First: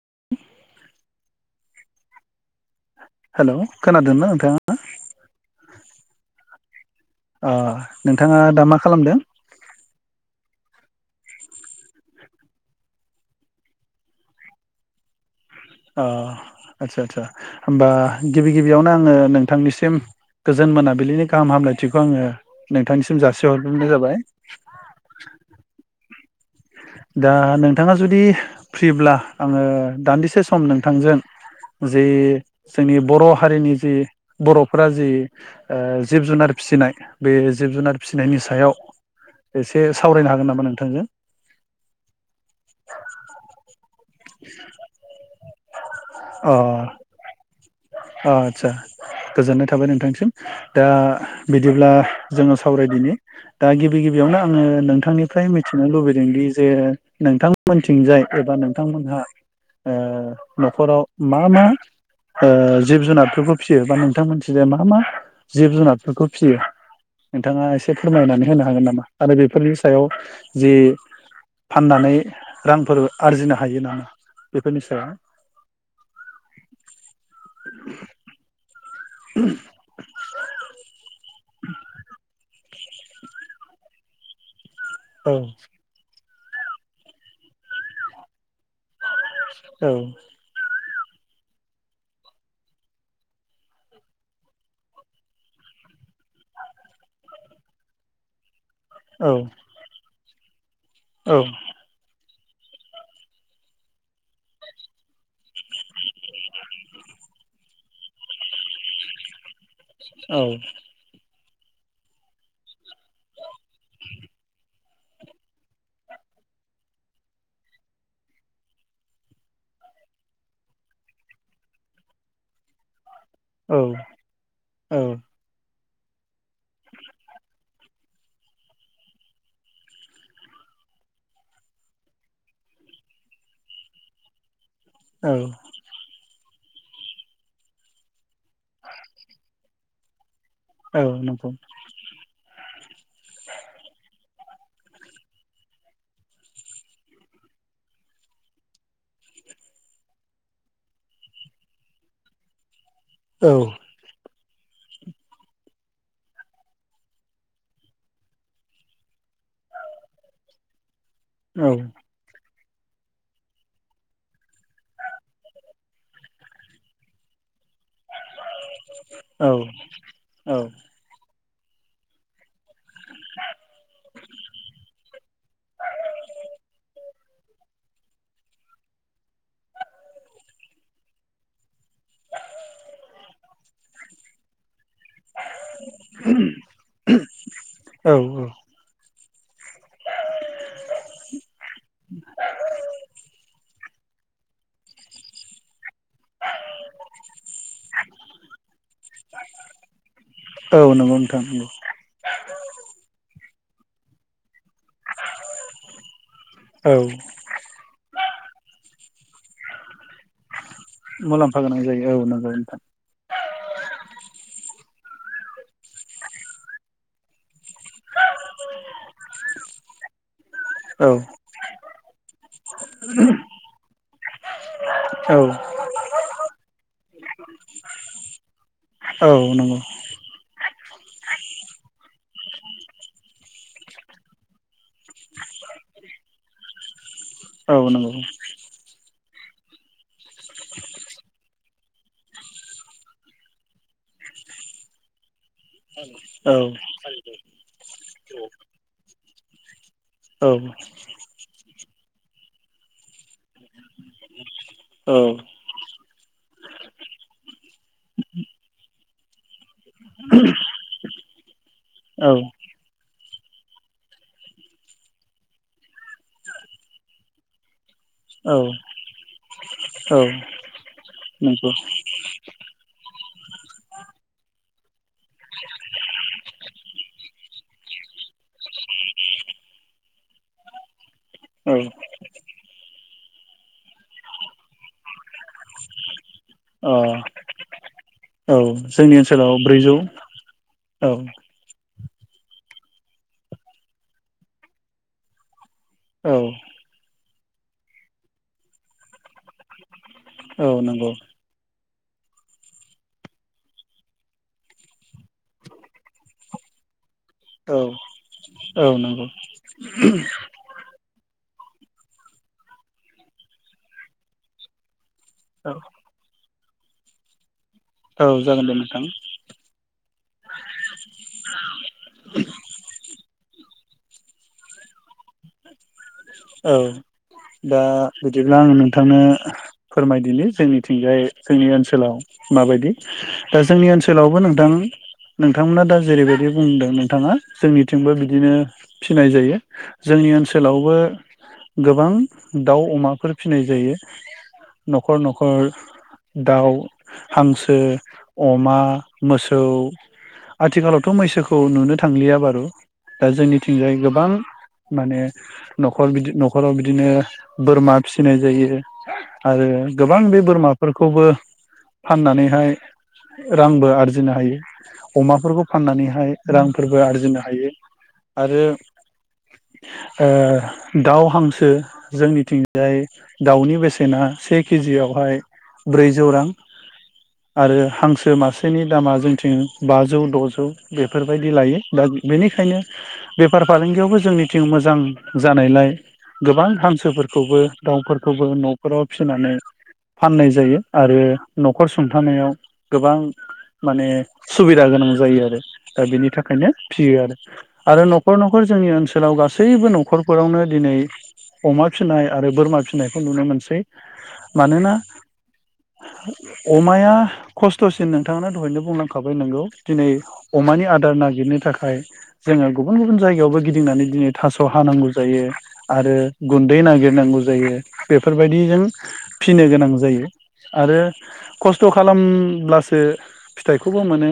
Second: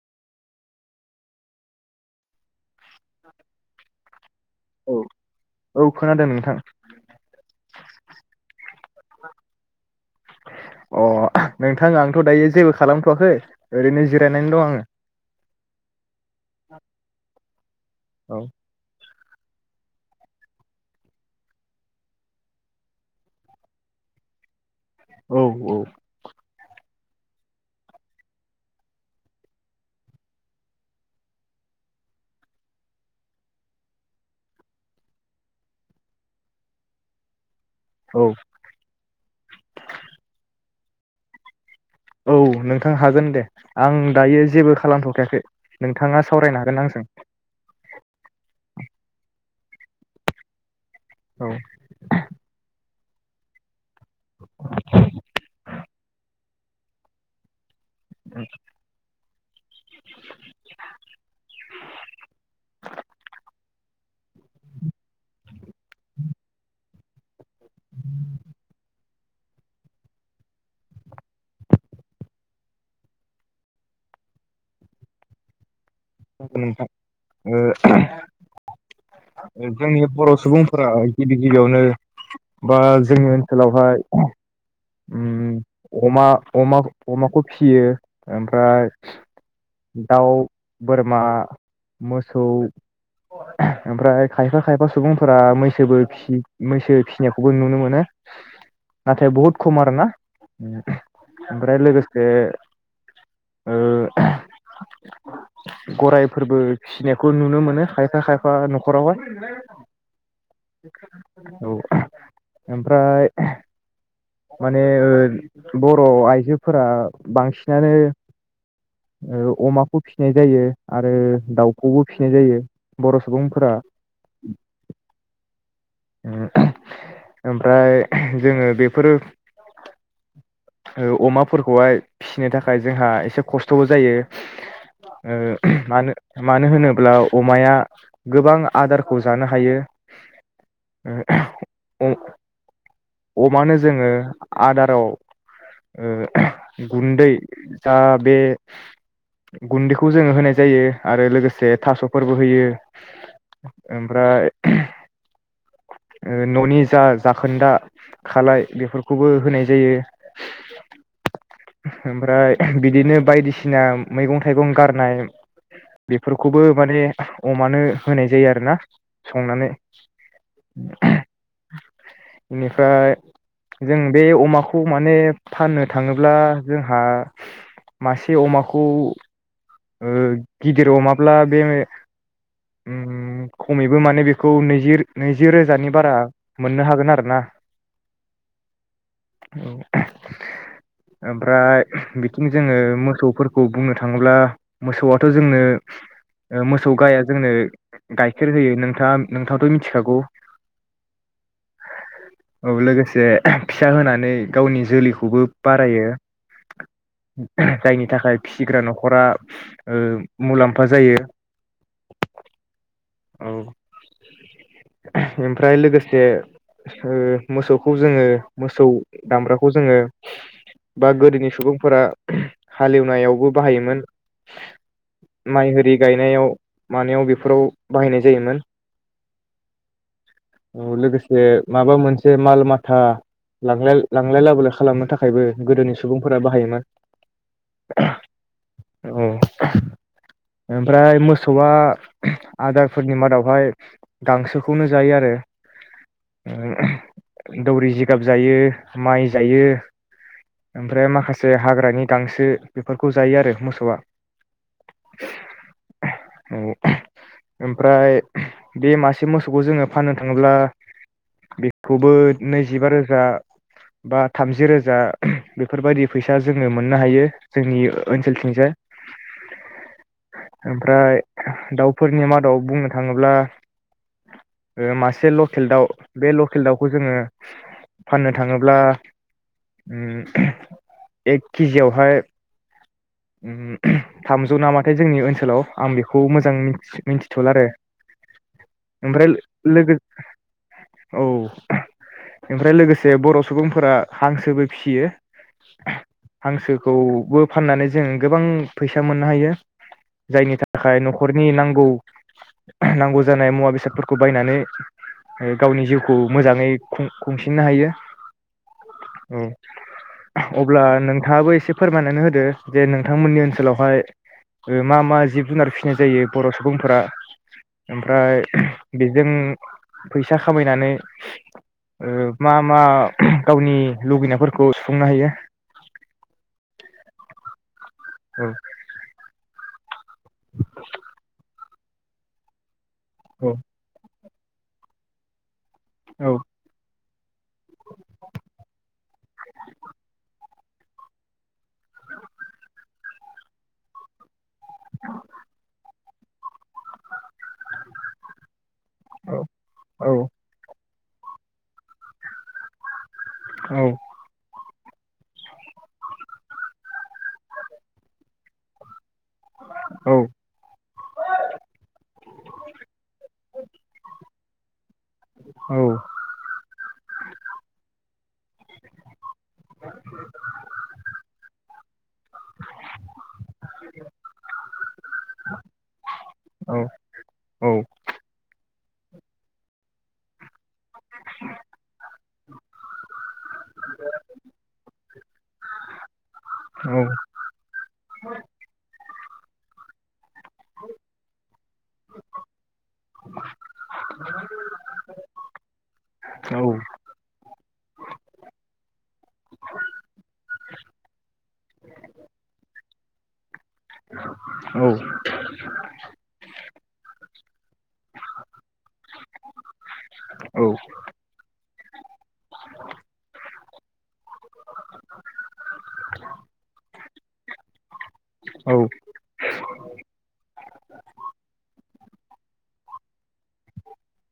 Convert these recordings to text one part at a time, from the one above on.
[unintelligible] हेल खोनादोंना नोंथाङा? औ औ खोनादों नोंथां ओ नोंथाङा दा मा खालामदों अ नोंथां आंथ दायो जेबो खालामथवाखै ओरैनो जिरायनानै दं आंङो। अ आच्छा आच्छा होमबा गिबि गिबियावनो आंङो नोंथांनिसिम गोजोन मोनाबिलिनि गाहाम हामलायथिखौ आंङो नोंथांनिसिम जासिहरगोनाय जाबाय। औ औ दा नोंथाङा जुदि फ्रिब्ला आङो दान्दिसे सम नोंथांजों जि जोंनि बर' हारिनि जि बर'फोरा जि ओ जिब जुनार फिसिनाय बे जिब जुनार औ फिसिनायनि सायाव एसे सावरायनो हागोन नामा नों नोंथांजों? औ नोंथां हागोन दे आं दायो जेबो खालामथ'खायाखै नोंथाङा सावरायनो हागोन आंजों। अ आदसा गोजोननाय थाबाय नोंथांनिसिम। दा औ बिदिब्ला जोङो सावरायदिनि। दा गिबि गिबियावनो आङो नोंथांनिफ्राय मिथिनो लुबैदोंदि जे नोंथां मोननिथिंजाय एबा नों [unintelligible] ओ न'खराव मा मा ओ जिब जुनारफोरखौ फियो बा नोंथां मोनथिजों मा मा जिब जुनारफोरखौ फिसियो नोंथाङा एसे फोरमायनानै होनो हागोन नामा आरो बेफोरनि सायाव जि फाननानै रांफोर आरजिनो हायो नामा बेफोरनि सायाव। नोंथां ओ जोंनि बर' सुबुंफोरा गिबि गिबियावनो बा जोंनि ओनसोलावहाय औ उम अमा अमा अमाखौ फियो ओम औ बोरमा मोसौ ओमफ्राय खायफा खायफा सुबुंफोरा मैसोबो फिसि मैसो फिनायखौबो नुनो मोनो। औ नाथाय बहुत खम आरो ना औ ओमफ्राय लोगोसे ओ‌ गराइफोरबो फिसिनायखौ नुनो मोनो खायफा खायफा न'खरावहाय। औ औ ओमफ्राय माने ओ बर' आइजोफोरा बांसिनानो ओ अमाखौ फि सिनाय जायो आरो दाउखौबो फिसिनाय जायो। बर' सुबुंफोरा औ ओमफ्राय जोङो बेफोरो ओ अमाफोरखौहाय फिसिनो थाखाय जोंहा एसे खस्थ'बो जायो ओ मानो मानो होनोब्ला अमाया गोबां आदारखौ जानो हायो। औ नंगौ अ-अमानो जोङो आदाराव ओ गुन्दै दा बे गुन्दैखौ जोङो होनाय जायो आरो लोगोसे थास'फोरबो होयो औ । ओमफ्राय [inaudible] ओ न'नि जा जाखोन्दा खालाय बेफोरखौबो होनाय जायो औ ओमफ्राय बिदिनो बायदिसिना मैगं थाइगं गारनाय बेफोरखौबो माने अमानो होनाय जायो आरोना संनानै औ इनिफ्राय जों बे अमाखौ माने फाननो थाङोब्ला जोंहा मासे अमाखौ ओ गिदिर अमाब्ला बे उम खमैबो माने बेखौ नैजि नैजि रोजानि बारा मोननो हागोन आरो ना औ । ओमफ्राय बिथिं जोङो मोसौफोरखौ बुंनो थाङोब्ला मोसौआथ' जोंनो मोसौ गाया जोंनो गाइखेर होयो नोंथाङा नोंथांआथ' मिथि औ नोंगौ नोंथां नोंगौ औ लोगोसे फिसा होनानै गावनि जोलैखौबो बारायो, औ जायनि थाखाय फिसिग्रा न' खरा ओ मुलाम्फा जायो मुलाम्फा गोनां जायो औ नोंगौ नोंथां । औ ओमफ्राय लोगोसे ओ मोसौखौ जोङो मोसौ दामब्राखौ जोङो बा औ गोदोनि सुबुंफोरा हालेवनायावबो बाहायोमोन औ माइ होरि गायनायाव मानायाव बेफोराव बाहायनाय जायोमोन औ नंगौ औ लोगोसे माबा मोनसे माल माथा लां-लांलाय लाबोलाय खालामनो थाखायबो गोदोनि सुबुंफोरा बाहायोमोन । औ नंगौ औ ओमफ्राय मोसौआ आदारफोरनि मादावहाय गांसोखौनो जायो आरो औ । दौरि जिगाब जायो माइ जायो ओमफ्राय माखासे हाग्रानि गांसो बेफोरखौ जायो आरो मोसौआ। औ औ ओमफ्राय बे मासे मोसौखौ जोङो फाननो थाङोब्ला बे खौबो नैजिबा रोज रोजा बा थामजि रोजा बेफोरबायदि फैसा जोङो मोननो हायो जोंनि ओनसोलथिंजाय। औ नंगौ। फोरनि मादाव बुंनो थाङोब्ला मासे लकेल दाउ बे ओ लकेल दाउखौ जोङो फाननो थाङोब्ला ओम एक अ केजियावहाय ओम थामजौ नामाथाय जोंनि ओनसोलाव आं बेखौ मोजां मिथिथ'ला आरो। औ जोंनि ओमफ्राय ओनसोलाव लोगो ब्रैजौ औ। ओमफ्राय लोगोसे बर' सुबुंफोरा हांसोबो फिसियो औ हांसोखौबो फाननानै जों गोबां फैसा मोननो हायो जायनि औ थाखाय नंगौ न'खरनि नां गौ नांगौ जानाय मुवा बेसादफोरखौ बायनानै गावनि जिउखौ मोजाङै खुंसिननो औ औ नंगौ हायो अब्ला नोंथाङाबो एसे फोरमायनानै होदो जे नोंथांमोननि ओनसोलावहाय मा मा जिब औ जुनार फिसिनाय जायो? बर' सुबुंफोरा औ ओमफ्राय जागोन दे नोंथां बेजों फैसा खामायनानै ओ मा मा गावनि लुगैनायफोरखौ सुफुंनो हायो? औ दा बिदिब्ला आं नोंथांनो फोरमायदिनि जोंनिथिंजाय जोंनि ओनसो सोलाव माबायदि औ दा जोंनि ओनसोलाव नोंथां नोंथांमोना दा औ जेरैबायदि बुंदों नोंथाङा जोंनिथिंबो बिदिनो फिनाय जायो जोंनि ओनसोलावबो गोबां दाउ अमाफोर फिनाय जायो। न'खर न'खर दाउ हांसो अमा मोसौ औ आथिखालाव थ' मैसोखौ नुनो थांलिया बारु दा जोंनिथिंजाय गोबां माने न'खर बिदि न'खराव बिदिनो। बोरमा फिसिनाय जायो। आरो औ गोबां बे बोरमाफोरखौबो फाननानैहाय रांबो आरजिनो हायो। [unintelligible] अमाफोरखौ औ फाननानैहाय रांफोरबो आरजिनो हायो आरो ओ दाउ हांसो जोंनिथिंजाय दाउनि बेसेना से केजियावहाय ब्रैजौ रां औ आरो हांसो मासे नि दामा जोंथिं बाजौ द'जौ। बेफोरबायदि लायो दा बेनिखायनो बेफार फालांगियावबो जोंनिथिं मोजां जानायलाय गोबां हांसोफोरखौबो दाउफोरखौबो न'फोराव फिसिनानै फाननाय जायो आरो न'खर सुंथानायाव गोबां माने सुबिदा गोनां जायो आरो दा बिनि औ थाखायनो फियो आरो आरो न'खर न'खर जोंनि ओनसोलाव गासैबो न'खरफोरावनो दिनै अमा फिसिनाय आरो बोरमा फिसिनायखौ नुनो मोनसै मानोना अमाया खस्थ'सिन नोंथाङा दहायनो बुंलांखाबाय नोंगौ दिनै अमानि आदार नागिरनो थाखाय फाय जोङो गुबुन गुबुन जायगायावबो गिदिंनानै दिनै थास' हानांगौ जायो आरो गुन्दै नागिरनांगौ जायो। औ बेफोरबायदिजों फिनो गोनां जायो आरो खस्थ' खालामब्लासो फिथाइखौबो मोनो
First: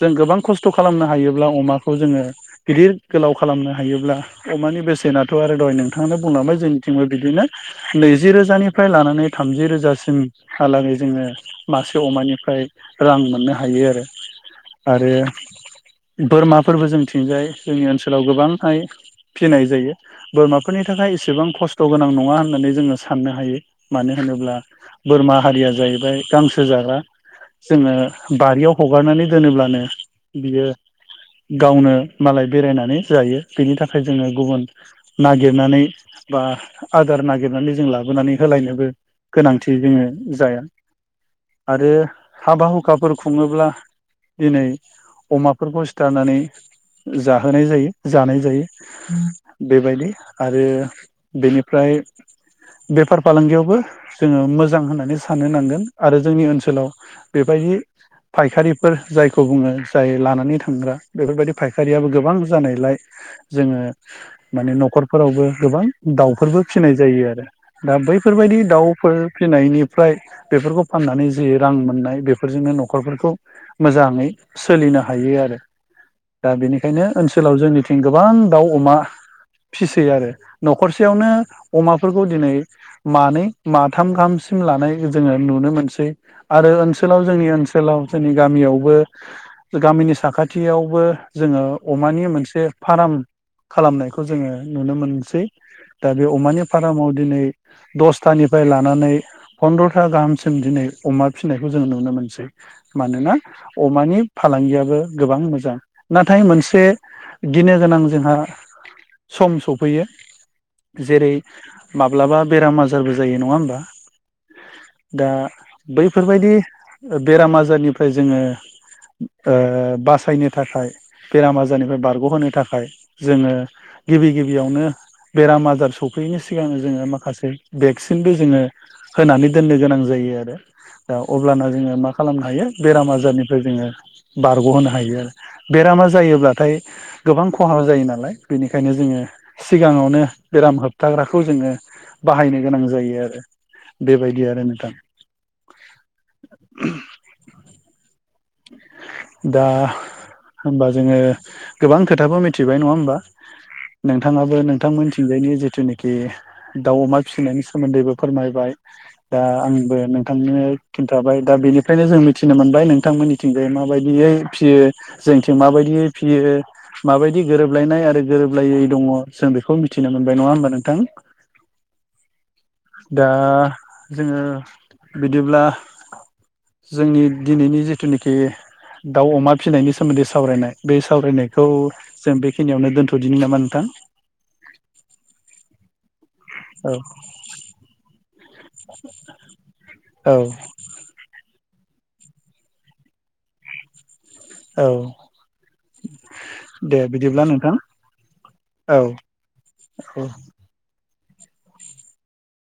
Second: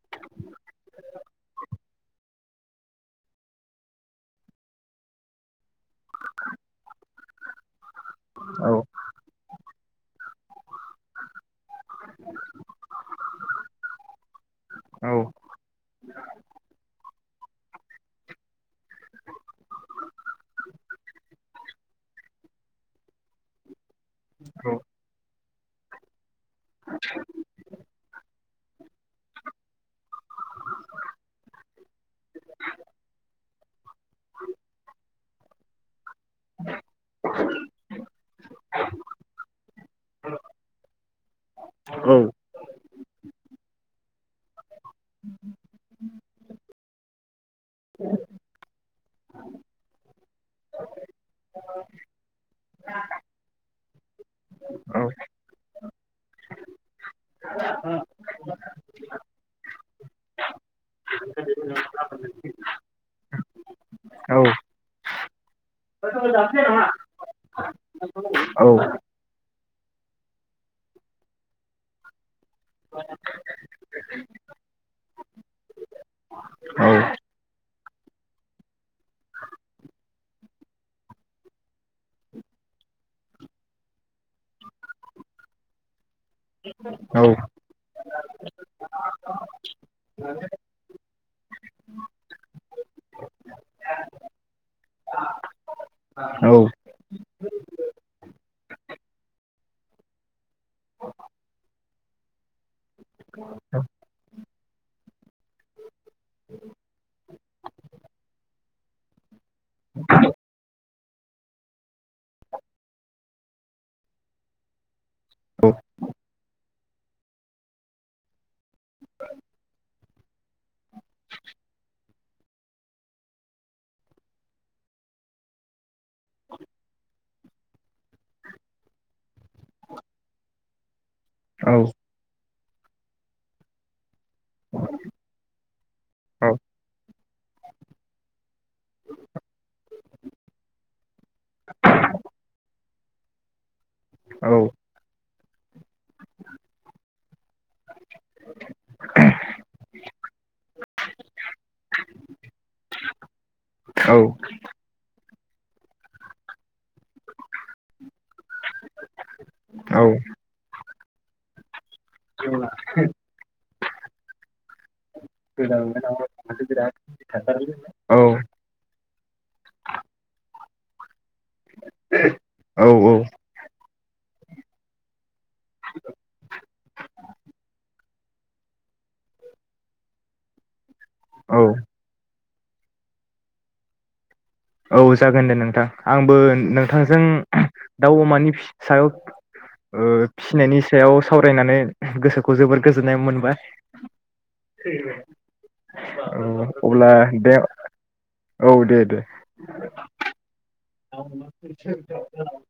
जों गोबां खस्थ' खालामनो हायोब्ला अमाखौ जोङो गिदिर गोलाव खालामनो हायोब्ला अमानि बेसेनाथ' आरो दहाय नोंथां बुंलांबाय जोंनिथिंबो बिदिनो नैजि रोजानिफ्राय लानानै थामजि रोजासिमहा लागै जोङो मासे अमानिफ्राय रां मोननो हायो आरो आरो बोरमाफोरबो जों थिंजाय जोंनि ओनसोलाव गोबांहाय फिनाय जायो बोरमाफोरनि थाखाय एसेबां खस्थ' गोनां नङा होननानै जोङो साननो हायो। मानो होनोब्ला बोरमा हारिया जाहैबाय गां जाग्रा जोङो बारियाव हगारनानै दोनोब्लानो बियो गावनो मालाय बेरायनानै जायो बिनि थाखाय जोङो गुबुन नागिरनानै बा आदार नागिरनानै जों लाबोनानै होलायनोबो गोनांथि जोङो जाया आरो हाबा हुखाफोर खुङोब्ला दिनै अमाफोरखौ सिथारनानै जाहोनाय जायो जानाय जायो बेबायदि आरो बेनिफ्राय बेफार फालांगियावबो जोङो मोज जां होननानै साननो नांगोन। आरो जोंनि ओनसोलाव बेबायदि फायखारिफोर जायखौ बुङो जाय लानानै थांग्रा बेफोरबायदि फायखारियाबो गोबां जानायलाय जोङो माने न'खरफोरावबो गोबां दाउफोरबो फिसिनाय जायो आरो। दा बैफोरबायदि औ दाउफोर फिसिनायनिफ्राय बेफोरखौ फाननानै जि रां मोननाय बे फोरजोंनो न'खरफोरखौ मोजाङै सोलिनो हायो आरो दा औ बेनिखायनो ओनसोलाव जोंनिथि गोबां दाउ-अमा फिसैयो आरो। न'खरसेयावनो अमाफोरखौ दिनै मानै माथाम गाहामसिम लानाय जोङो नुनो मोनसै। आरो औ ओनसोलाव जोंनि ओनसोलाव जोंनि गामियावबो गामिनि साखाथियावबो जोङो अमानि मोनसे फार्म खालामनायखौ जोङो नुनो मोनसै। दा बे अमानि फारामाव दिनै दसथानिफ्राय लानानै फन्द्र'था गाहाम जों दिनै अमा फिसिनायखौ जोंङो नुनो मोन [unintelligible] मानोना अमानि फालांगिया बो गोबां मोजां, नाथाय मोनसे गिनो गोनां जोंहा सम सफैयो। जेरै माब्लाबा बेराम आजारबो जायो नङा होमबा दा बैफोरबायदि बेराम आजारनिफ्राय जोंङो ओ बास फासायनो थाखाय बेराम आजारनिफ्राय बारग'होनो थाखाय जोंङो गिबि गिबियावनो बेराम आजार सफैयैनि सिगांनो जोंङो माखासे भेक्सिनबो जोंङो होनानै दोननो गोनां जायो आरो दा अब्लाना औ जोंङो मा खालामनो हायो बेराम आजारनिफ्राय जोंङो बारग'होनो हायो आरो बेरामा जायोब्लाथाय गोबां खहा जायो नालाय बेनिखायनो जोंङो सिगाङावनो बेराम होबथाग्राखौ जोंङो बाहायनो गोनां मोजां जायो आरो बेबायदि आरो नोंथां [unintelligible] दा होबा जोंङो गोबां खोथाबो मिथिबाय नङा होमबा औ नोंथाङाबो नोंथां मिथिंजायनि जिथुनाखि दाउ अमा फिसिनायनि सोमोन्दैबो फोरमायबाय दा आंबो औ नोंथांनो खिन्थाबाय दा बेनि ओंखायनो जों मिथिनो मोनबाय नोंथांमोन ओमफाय माबायदियै फिसियो जोंथिं माबायदियै फियो माबायदि गोरोबलायनाय आरो गोरोबलायै दङ। जों बेखौ मिथिनो मोनबाय नङा होमब नों थां औ दा जोंङो [inaudible] बिदिब्ला जोंनि दिनैनि जि जिथुनाखि दाउ अमा फिसिनायनि सोमोन्दै सावरायनाय। बे औ सावरायनायखौ जों बे। बेखिनियावनो दोन्थ'दिनि नामा नोंथां। औ जागोन दे नोंथां आं। औ नोंथांजों दाउ अमानि फि। सायावायाव। औ खिनायनि सायाव साव रायनानै गोसोखौ जोबोर गोजोननाय मोनबाय। औ [unintelligible] औ दे अब्ला बिदिब्ला दे नोंथां औ दे दे औ। [unintelligible]